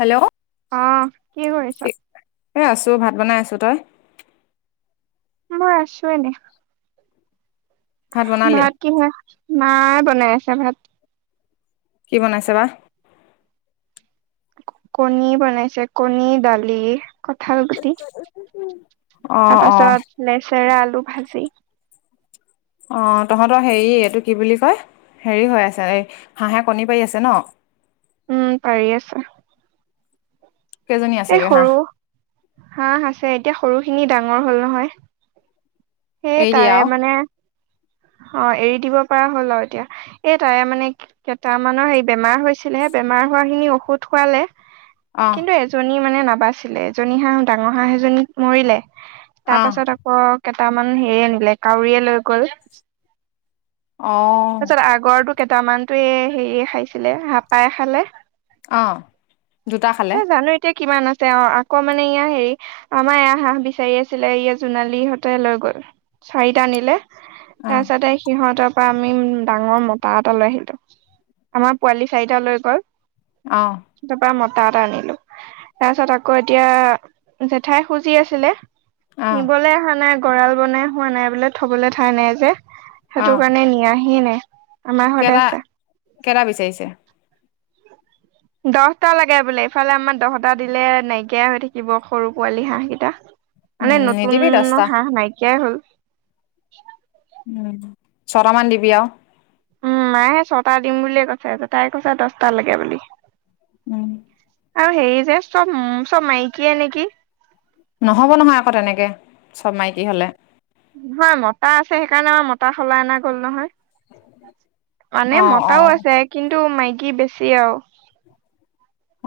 Hello? আহ কি কৰিছ? এ, আছো ভাত বনাই আছো তই? মই আছো এনে। ভাত কি হয়, মায়ে বনাই আছে ভাত। কি বনাইছে বা। কণী বনাইছে কণী, দালি, কঠাল গুটি অ তাৰ অ পাছত লেচেৰা, আলু ভাজি অ, তহঁতৰ হেৰি এইটো কি বুলি কয়। হেৰি হৈ আছে, এই হাঁহে কণী পাৰি আছে ন। উম, পাৰি আছে। কেইজনী এ, আছেগে হাঁহ সৰু হাহ আছে। এতিয়া সৰু খিনি ডাঙৰ হ'ল নহয়। সেই, এৰি দিয়ে তাৰে আৰু মানে অ, এৰি দি'ব পৰা হ'ল আৰু এতিয়া এই তাই মানে কেইটামানৰ হেৰি বেমাৰ হৈছিলেহে। বেমাৰ হোৱাখিনি ঔষধ খোৱালে। অ কিন্তু এজনী মানে নাবাচিলে এজনী হাঁহ ডাঙৰ হাঁহ এজনী মৰিলে। অ তাৰ পাছত আকৌ কেইটামান হেৰি আনিলে কাউৰীয়ে লৈ গ'ল। অ তাৰ পিছত আগৰো কেইটামানতে হেৰিয় খাইছিলে হাপাই খালে। অ'। দুটা খালে আচছা জানো এতিয়া কিমান আছে? তেওঁ আকৌ মানে ইয়া হেৰি আমাৰ এ, হাঁহ বিচাৰি আছিলে ইয় জোনালী হঁতে লৈ গ'ল। চাৰিটা নিলে অ তাৰ পিছতে সিহঁতক। ত, পৰা আমি ডাঙৰ মতা এটা লৈ আহিলো আমাৰ পোৱালি চাৰিটা লৈ গ'ল। অ তাৰাপা মতা তাত আনিলো। তাৰপিছত আকৌ এতিয়া জেঠাই খুজি আছিলে। অ নিবলৈ অহা নাই গঁৰাল বনাই হোৱা নাই বোলে থবলৈ ঠাই নাই, যে। সেইটো কাৰণে নিয়াহিয় নাই। আমাৰ ঘৰতে কেৰা, আছে কেৰা বিচাৰিছে। দহটা লাগে বোলে ইফালে আমাৰ দহটা দিলে নাইকিয়া হৈ থাকিব সৰু পোৱালি হাঁহ কেইটা। মানে উম নতুন নিদিবি দছটা হাঁহ নাইকিয়াই হ'ল। উম, ছটামান দিবি আৰু। উম, মায়ে ছটা দিম বুলিয়ে কৈছে, তাই কৈছে দছটা লাগে বুলি। উম। আৰু হেৰি যে চব চব মাইকীয়ে নেকি। নহ'ব নহয় আকৌ তেনেকে চব মাইকী হ'লে। নহয় মতা আছে সেইকাৰণে আমাৰ মতা সলাই অনা গ'ল নহয়। অ মানে অ মতাও আছে কিন্তু টো মাইকি বেছি আৰু।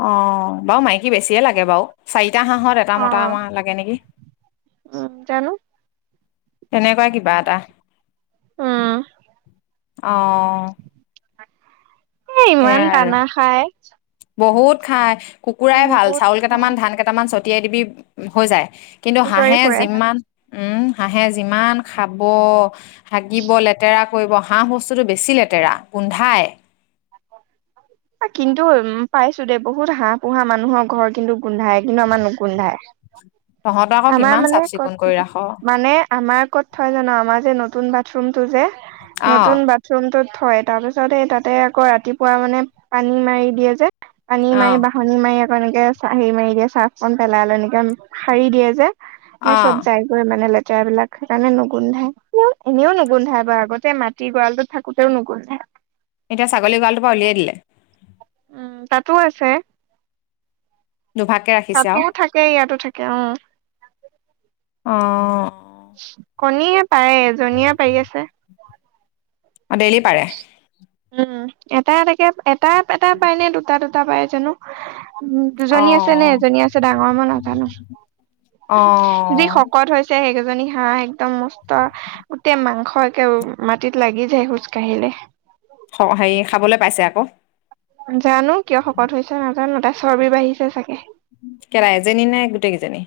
অ' বাৰু মাইকী বেছিয়ে লাগে বাৰু, চাৰিটা হাঁহত এটা অ মতামাহ লাগে নেকি। উম, জানো। তেনেকুৱা কিবা এটা। উম অ'। এ, ইমান সেয়াই আৰু দানা খায়। বহুত খাই। কুকুৰাই ভাল চাউল খাই কেইটামান ধান কেইটামান ছটিয়াই দিবি হৈ যায়। কিন্তু খুচৰি হাঁহে ফুৰে। যিমান উম, হাঁহে যিমান খাব। হাগিব লেতেৰা কৰিব, হাঁহ বস্তুটো বেছি লেতেৰা গোন্ধাই। কিন্তু উ, পাইছোঁ দে, বহুত হাঁহ পোহা মানুহৰ ঘৰ কিন্তু গোন্ধাই কিন্তু আমাৰ নুগোন্ধাই। তহঁতৰ আকৌ আমাৰ কিমান মানে চাফ ক'ত চিকুণ কৰি থাকে, ৰাখ মানে আমাৰ ক'ত থয় জান' আমাৰ যে নতু তুন বাথৰুমটো যে অ', নতুন বাথৰুমটোত থয় তাৰ পিছত এই তাতে আকৌ ৰাতিপুৱা মানে পানী মাৰি দিয়ে যে। পানী অ', মাৰি বাহনী মাৰি আকৌ এনেকে চাহী মাৰি দিয়ে, চাৰ্ফকণ পেলাই লই এনেকে সাৰি দিয়ে যে। নে চব অ', জায়গৈ মানে লে লেতেৰাবিলাক, সেইকাৰণে নুগোন্ধাই, এনেও নুগোন্ধাই বাৰু আগতে মাটি ভঁৰালটোত থাকোতেও নুগোন্ধাই। এতিয়া ছাগলী ভঁৰালটোৰপৰা উলিয়াই দিলে। উম, তাতো আছে। দুভাগকে ৰাখিছে তাতো আৰু থাকে ইয়াতো থাকে অ'। অ'। কণীয়ে পাৰে, এজনীয়ে পাৰি আছে। অ' ডেইলি পাৰে? উম, এটা এটাকে এটা এটা পায় নে দুটা দুটা পায় জানো। উম, অ দুজনী আছে নে এজনী আছে ডাঙৰ মই নাজানো। অ যি শকত হৈছে সেই দুজনী হাঁহ একদম মষ্ট, গোটেই মাংস একে মাটিত লাগি যায় খোজ কাঢ়িলে। খ হেৰি খাবলৈ পাইছে আকৌ। জানো কিয় শকত হৈছে নাজানো, তাই চৰ্বি বাঢ়িছে চাগে। কেৰা এজনী নে গোটেইকেইজনী?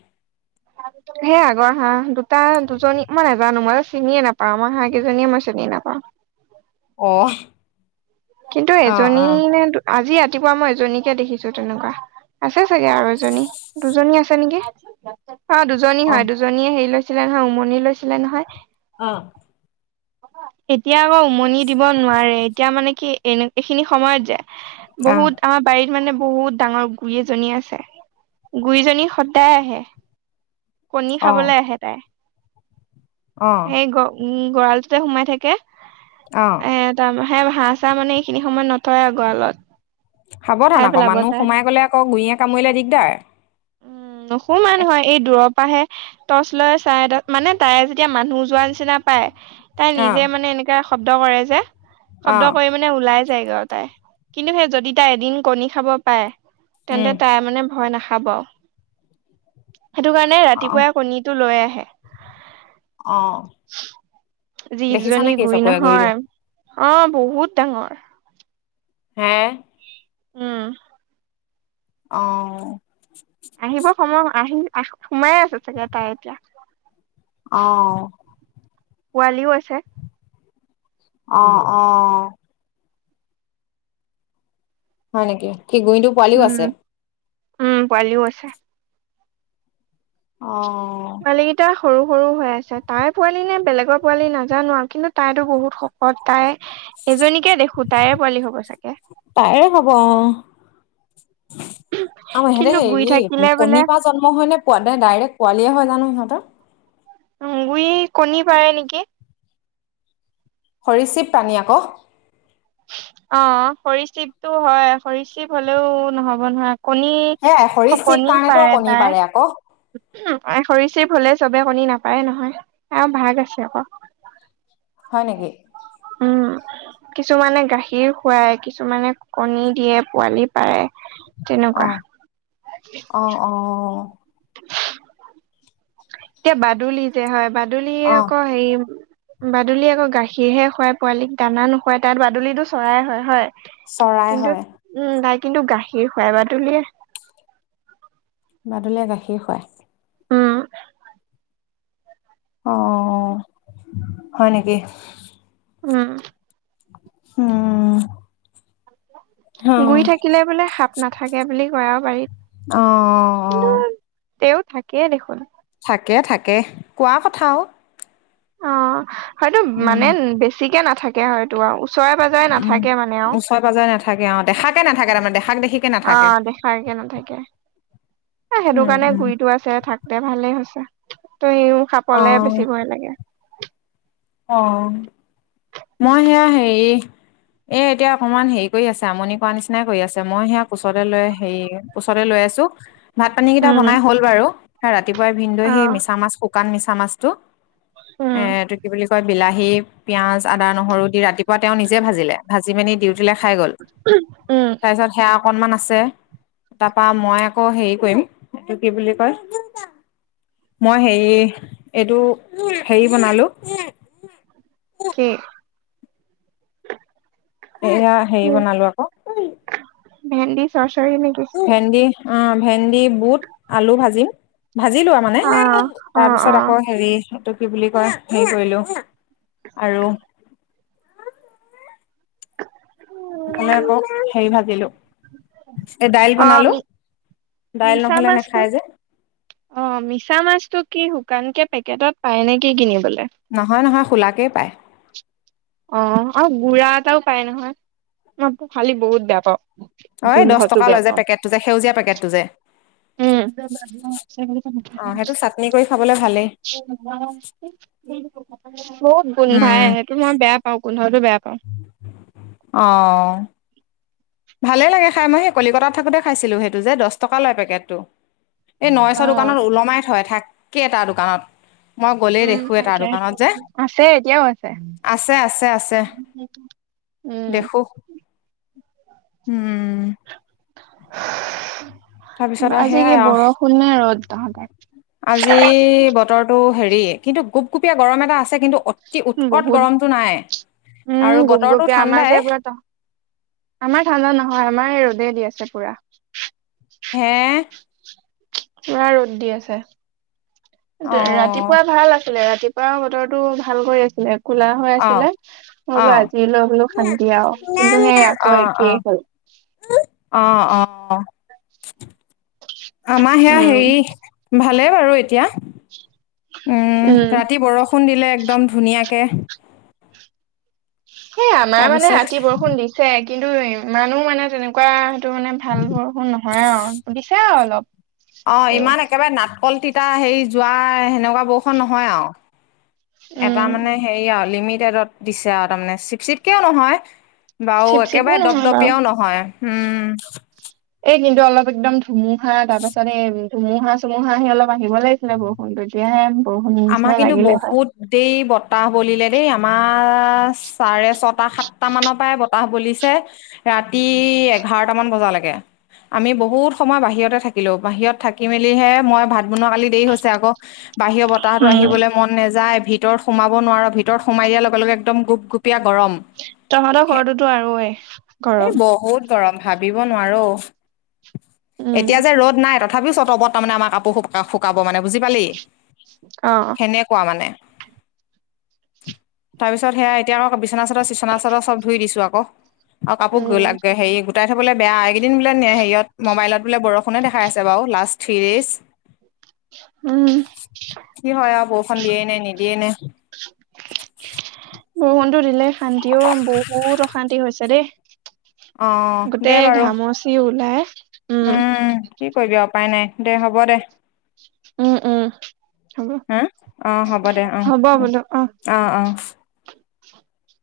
সেই আগৰ হাঁহ দুটা, দুজনী মই নোজানো, মই চিনিয়ে নাপাও। আমাৰ হাঁহ কেইজনীয়ে মই চিনিয়ে নাপাওঁ। অ'। কিন্তু অ এজনী অ নে আজি ৰাতিপুৱা মই এজনীকে দেখিছোঁ তেনেকুৱা। আছে চাগে আৰু এজনী, দুজনী আছে নেকি। অ' দুজনী অ হয় দুজনীয়ে হেৰি লৈছিলে নহয় উমনি লৈছিলে নহয়। অ'। এতিয়া আকৌ উমনি দিব নোৱাৰে, এতিয়া মানে কি এনে এইখিনি সময়ত যে আহ বহুত আমাৰ বাৰিত মানে বহুত ডাঙৰ গুৰি এজনী আছে, গুৰিজনী সদায় আহে। কণী অ খাবলৈ আহে তাই। অ অ সেই গ-গঁৰালটোতে সোমাই থাকে। অ'। হে ভা চা মানে এইখিনি সময়ত নথয় আ, গলত। সাৱধান আকৌ মানুহ সোমাই গ'লে আকৌ গুৰিয়ে কামুৰিলে দিগদাৰ। উম, নুসু মমান নহয়, এই দূৰৱ টৰ্চ লৈ ছাইদত মানে তাই যেতিয়া মানুহ যোৱা নিচিনা পায়। তাই অ নিজে মানে এনেকাে শব্দ কৰে যে অ শব্দ কৰি মানে ওলাই। গা, তাই কিন্তু সেই যদি তাই এদিন কণী খা'ব পাৰে, উম তেন্তে তাই খাবা সেইটো কাৰণে অ ৰাতিপুৱাই কণীটো লৈ আহে। অ য, দেখিছ ইজনী নেকি গুৰি চকুৰে গুৰিটো নহয়। অ, বহুত ডাঙৰ। হা। উম। অ'। আহিব সময় আহি সোমাই আছে চাগে তাই এতিয়া। অ'। পোৱালীও আছে। অ', অ'। হয়, নেকি সি গুৰিটো পোৱালিও উম আছে। উম, পোৱালিও আছে। অ'। [unintelligible] সৰু, সৰু হৈ আছে, তাইৰ পোৱালি নে, বেলেগৰ পোৱালি নাজানো আৰু কিন্তু তাইতো বহুত শকত তাই এজনীকে দেখো তাই পোৱালি হ'ব চাগে। তাইৰে হ'ব অ অ', হেঁতে কিন্তু গুৰি হেৰি থাকিলে বোলে কণীৰ পৰা জন্ম হয় নে ডাইৰেক্ট পোৱালিয়ে হয় জানো সিহঁত [inaudible] গুৰি কণী পাৰে নেকি? হৰিশিৱ প্ৰাণীয়ে আ, ক অ, হৰি শিৱতটো হয় হৰি শিৱ হলেও নহ'ব নোৱাৰ। শকনি, সেয়াই সৰীসৃপ শকনি কাৰণেতো পাৰে কণী আকৌ তাই খৰি চি ভুললে চবে কণী নাপায়, নহয় আৰু ভাগ আছে আকৌ। হয়ানকে উম। কিছুমানে গাখীৰ খুৱায়। কিছুমানে কণী দিয়ে, পোৱালি পাৰে। অ তেনেকুৱা। অ অ এতিয়া বাদুলি যে হয়, বাদুলিয় অ আকৌ হেৰি বাদুলিয়ে আকৌ গাখীৰহে খুৱাই, পোৱালিকক দানা নোখুৱাই তাত বাদুলুলিটো চৰাই হয়, হয়। চৰাই কিন্তু হয়। উম তাই কিন্তু গাখীৰ খুৱাই বা তুলিয়ে। মাদুলীয়ে গাখীৰ খুৱাই। উম। অ, হয় নেকি। উম। উম। অ গুৰি থাকিলে বোলে সাপ নাথাকে বুলি কয় আৰু বাৰীত। অ', অ', কিন্তু অ'। তেওঁ থাকেই দেখোন। তাকে থাকে, কোৱা কথাও। অ, হয়তটো মানে বেছিকে নাথাকে হয়তো। ও, চৰে পজৰে উম নাথাকে মানে আৰু ওচৰে পাজৰে নাথাকে অ দেখাকে নাথাকে তাৰমানে দেখাক দেখিকে অ, নাথাকে দেখাগে। নাথাকে। [unintelligible] সেইটো উম কাৰণে উম গুৰিতো আছে, থাকতে ভালে হৈছে। টো সিও অ সাপলে বেছি ভয় লাগে। অ মই সেয়া হেৰি। এ এতিয়া অকণমান হেৰি কৰি আছে আমনি কৰা নিচিনাই কৰি আছে মই সেয়া কোচতে লৈ হেৰি কোচতে লৈ। লৈ আছোঁ। ভাত পানীকেইটা উম বনাই হ'ল বাৰু ৰাতিপুৱাই ভিনদেই অ সেই মিছা মাছ শুকান মিছা মাছটো। এ উম এইটো কি বুলি কয় বিলাহী পিয়াজ। আদা নহৰু দি ৰাতিপুৱা তেওঁ নিজে ভাজিলে ভাজি মিনি ডিউটিলৈ খাই গ'ল উম তাৰপিছত সেয়া। অকণমান আছে তাৰাপৰা মই আকৌ হেৰি কৰিম এইটো কি বুলি কয়। মই হেৰি এইটো হেৰি বনালো। কি। [unintelligible] এয়া হেৰি বনালো আকৌ। ভেন্দী চৰচৰী নেকি। ভেন্দি অ ভে ভেন্দি বুট আলু ভাজিম ভাজি লোৱা মানে অ অ তাৰ অ পিছত আকৌ হেৰি এইটো। কি বুলি কয় হেৰি কৰিলোঁ আৰু। [unintelligible] হেৰি ভাজিলো এই দাইল অ বনালো। মি দাইল মিছা নহ'লে মাছটো নাখায় যে অ মিছা মাছটো কি শু কাণ কে পেকেটত পায় নেকি কিনিবলৈ। নহয় নহয় খোলাকেই পায়। অ আৰু গুঢ়া এটাও পায় নহয় মই খালি বহুত বেয়া পাওঁ। অ এই দহ গোন্ধটো টকা বেয়া লয় যে পেকেটটো যে সেউজীয়া পেকেটটো যে। উম। [unintelligible] অ সেইটো চাটনি কৰি খাবলৈ ভালেই [unintelligible] বহুত গোন্ধাই উম সেইটো মই বেয়া পাওঁ গোন্ধটো বেয়া পাওঁ। অহ। ভালে লাগে খাই মই সেই কলিকতাত থাকোঁতে খাইছিলোঁ সেইটো যে দহ টকা লয় পেকেটটো। এই নৰেশৰ অ', দোকানত ওলমাই থয় থাকে তাৰ দোকানত। মই গ'লেই উম দেখো তাৰ থাকে দোকানত যে আছে এতিয়াও আছে। আছে আছে আছে। উম দেখোঁ উম। তাৰপিছত আৰু আজি সেয়াই কি আৰু বৰষুণ নে ৰ'দ তহঁতৰ। [unintelligible] গুপগুপীয়া গৰম এটা আছে কিন্তু অতি উৎকট বহুত গৰমটো নাই। আৰু উম বতৰটো গুপগুপিয়া আমাৰ ঠাণ্ডাই যে পুৰা [inaudible] আমাৰ ঠাণ্ডা নহয় আমাৰ ৰ'দে দিয়ে। [unintelligible] পুৰা। হে। পুৰা ৰ'দ দি আছে অ ৰাতিপুৱা ভাল আছি ছিলে ৰাতিপুৱাও বতৰটো ভাল কৰি আছিলে। কলা হৈ অ আছিলে মই অ বোলো আজিলৈ বোলো শান্তি আৰু কিন্তু সেই অ আকৌ একেই হ'ল। অ অ অ। আমাৰ সেয়া উম হেৰি ভালে বাৰু এতিয়া। [inaudible] উম ৰাতি বৰষুণ দিলে একদম ধুনীয়াকে। সেই আমাৰ মানে তাৰপিছত ৰাতি বৰষুণ দিছে কিন্তু ইমানো মানে তেনেকুৱা। টো মানে ভাল বৰষুন নহয় আৰু দিছে আৰু অলপ। অ তেও ইমান একেবাৰে নাটকল তিতা হেৰি যোৱা সেনেকুৱা বৰষুণ নহয় আৰু। এটা উম মানে হেৰি আৰু লিমিটেডত দিছে আৰু তাৰমানে চিপ চিপকেও নহয়। বাৰু চিপ চিপো একেবাৰে দপ নহয় বাৰু দপীয়াও নহয় হম। কিন্তু অলপ একদম ধুমুহা তাৰ পাছত এই ধুমুহা চুমুহা আহি অলপ আহিব লাগিছিলে বৰষুণ তেতিয়াহে। বৰষুণ আমাৰ নিচিনা কিন্তু লাগিলে হয় বহুত দেৰি বতাহ বলিলে দেই আমাৰ। চাৰে ছটা সাতটা মানৰ পৰাই বতাহ বলিছে ৰাতি এঘাৰটা মান বজালৈকে। আমি বহুত সময় বাহিৰতে থাকিলো বাহিৰত থাকি মেলিহে মই ভাত বনোৱা কালি দেৰি হৈছে আকৌ। বাহিৰৰ বতাহটো উম আহিবলৈ মন নাযায় ভিতৰত সোমাব নোৱাৰো ভিতৰত সোমাই দিয়াৰ লগে লগে একদম গুপ গুপ গুপ গুপীয়া গৰম তহঁতৰ ঘৰটোতো আৰু এ এই গৰম বহুত গৰম ভাবিব নোৱাৰো উম এতিয়া যে ৰ'দ নাই তাত তথাপি চত ওপৰত তাৰমানে আমাৰ কাপোৰ শু শুকাব মানে বুজি পালি। অ সেনেকুৱা মানে তাৰপিছত সেয়া এতিয়া আকৌ বিচনা চাদৰ চিচনা চাদৰ চব ধই দিছো আকৌ আৰু উম কাপোৰ হেৰি গোটাই থবলৈ বেয়া এইকেইদিন বোলে নিয় হেৰিয়ত মোবাইলত বোলে বৰষুণে দেখাই আছে বাৰু লাষ্ট থ্ৰী এইজ। উম। হয় আৰু বৰষুখন দিয়ে নাই নিদিয়ে নে। বৰষুণটো দিলে শান্তি ও বহুত অশান্তি হৈছে দেই। অ দে গোটেই বাৰু ঘামচি ওলাই। উম কি কৰিবি উপায় নাই দে হ'ব দে। উম উম হ'ব হা অ হ'ব দে অ হ'ব বোলো অহ। অ অ [inaudible]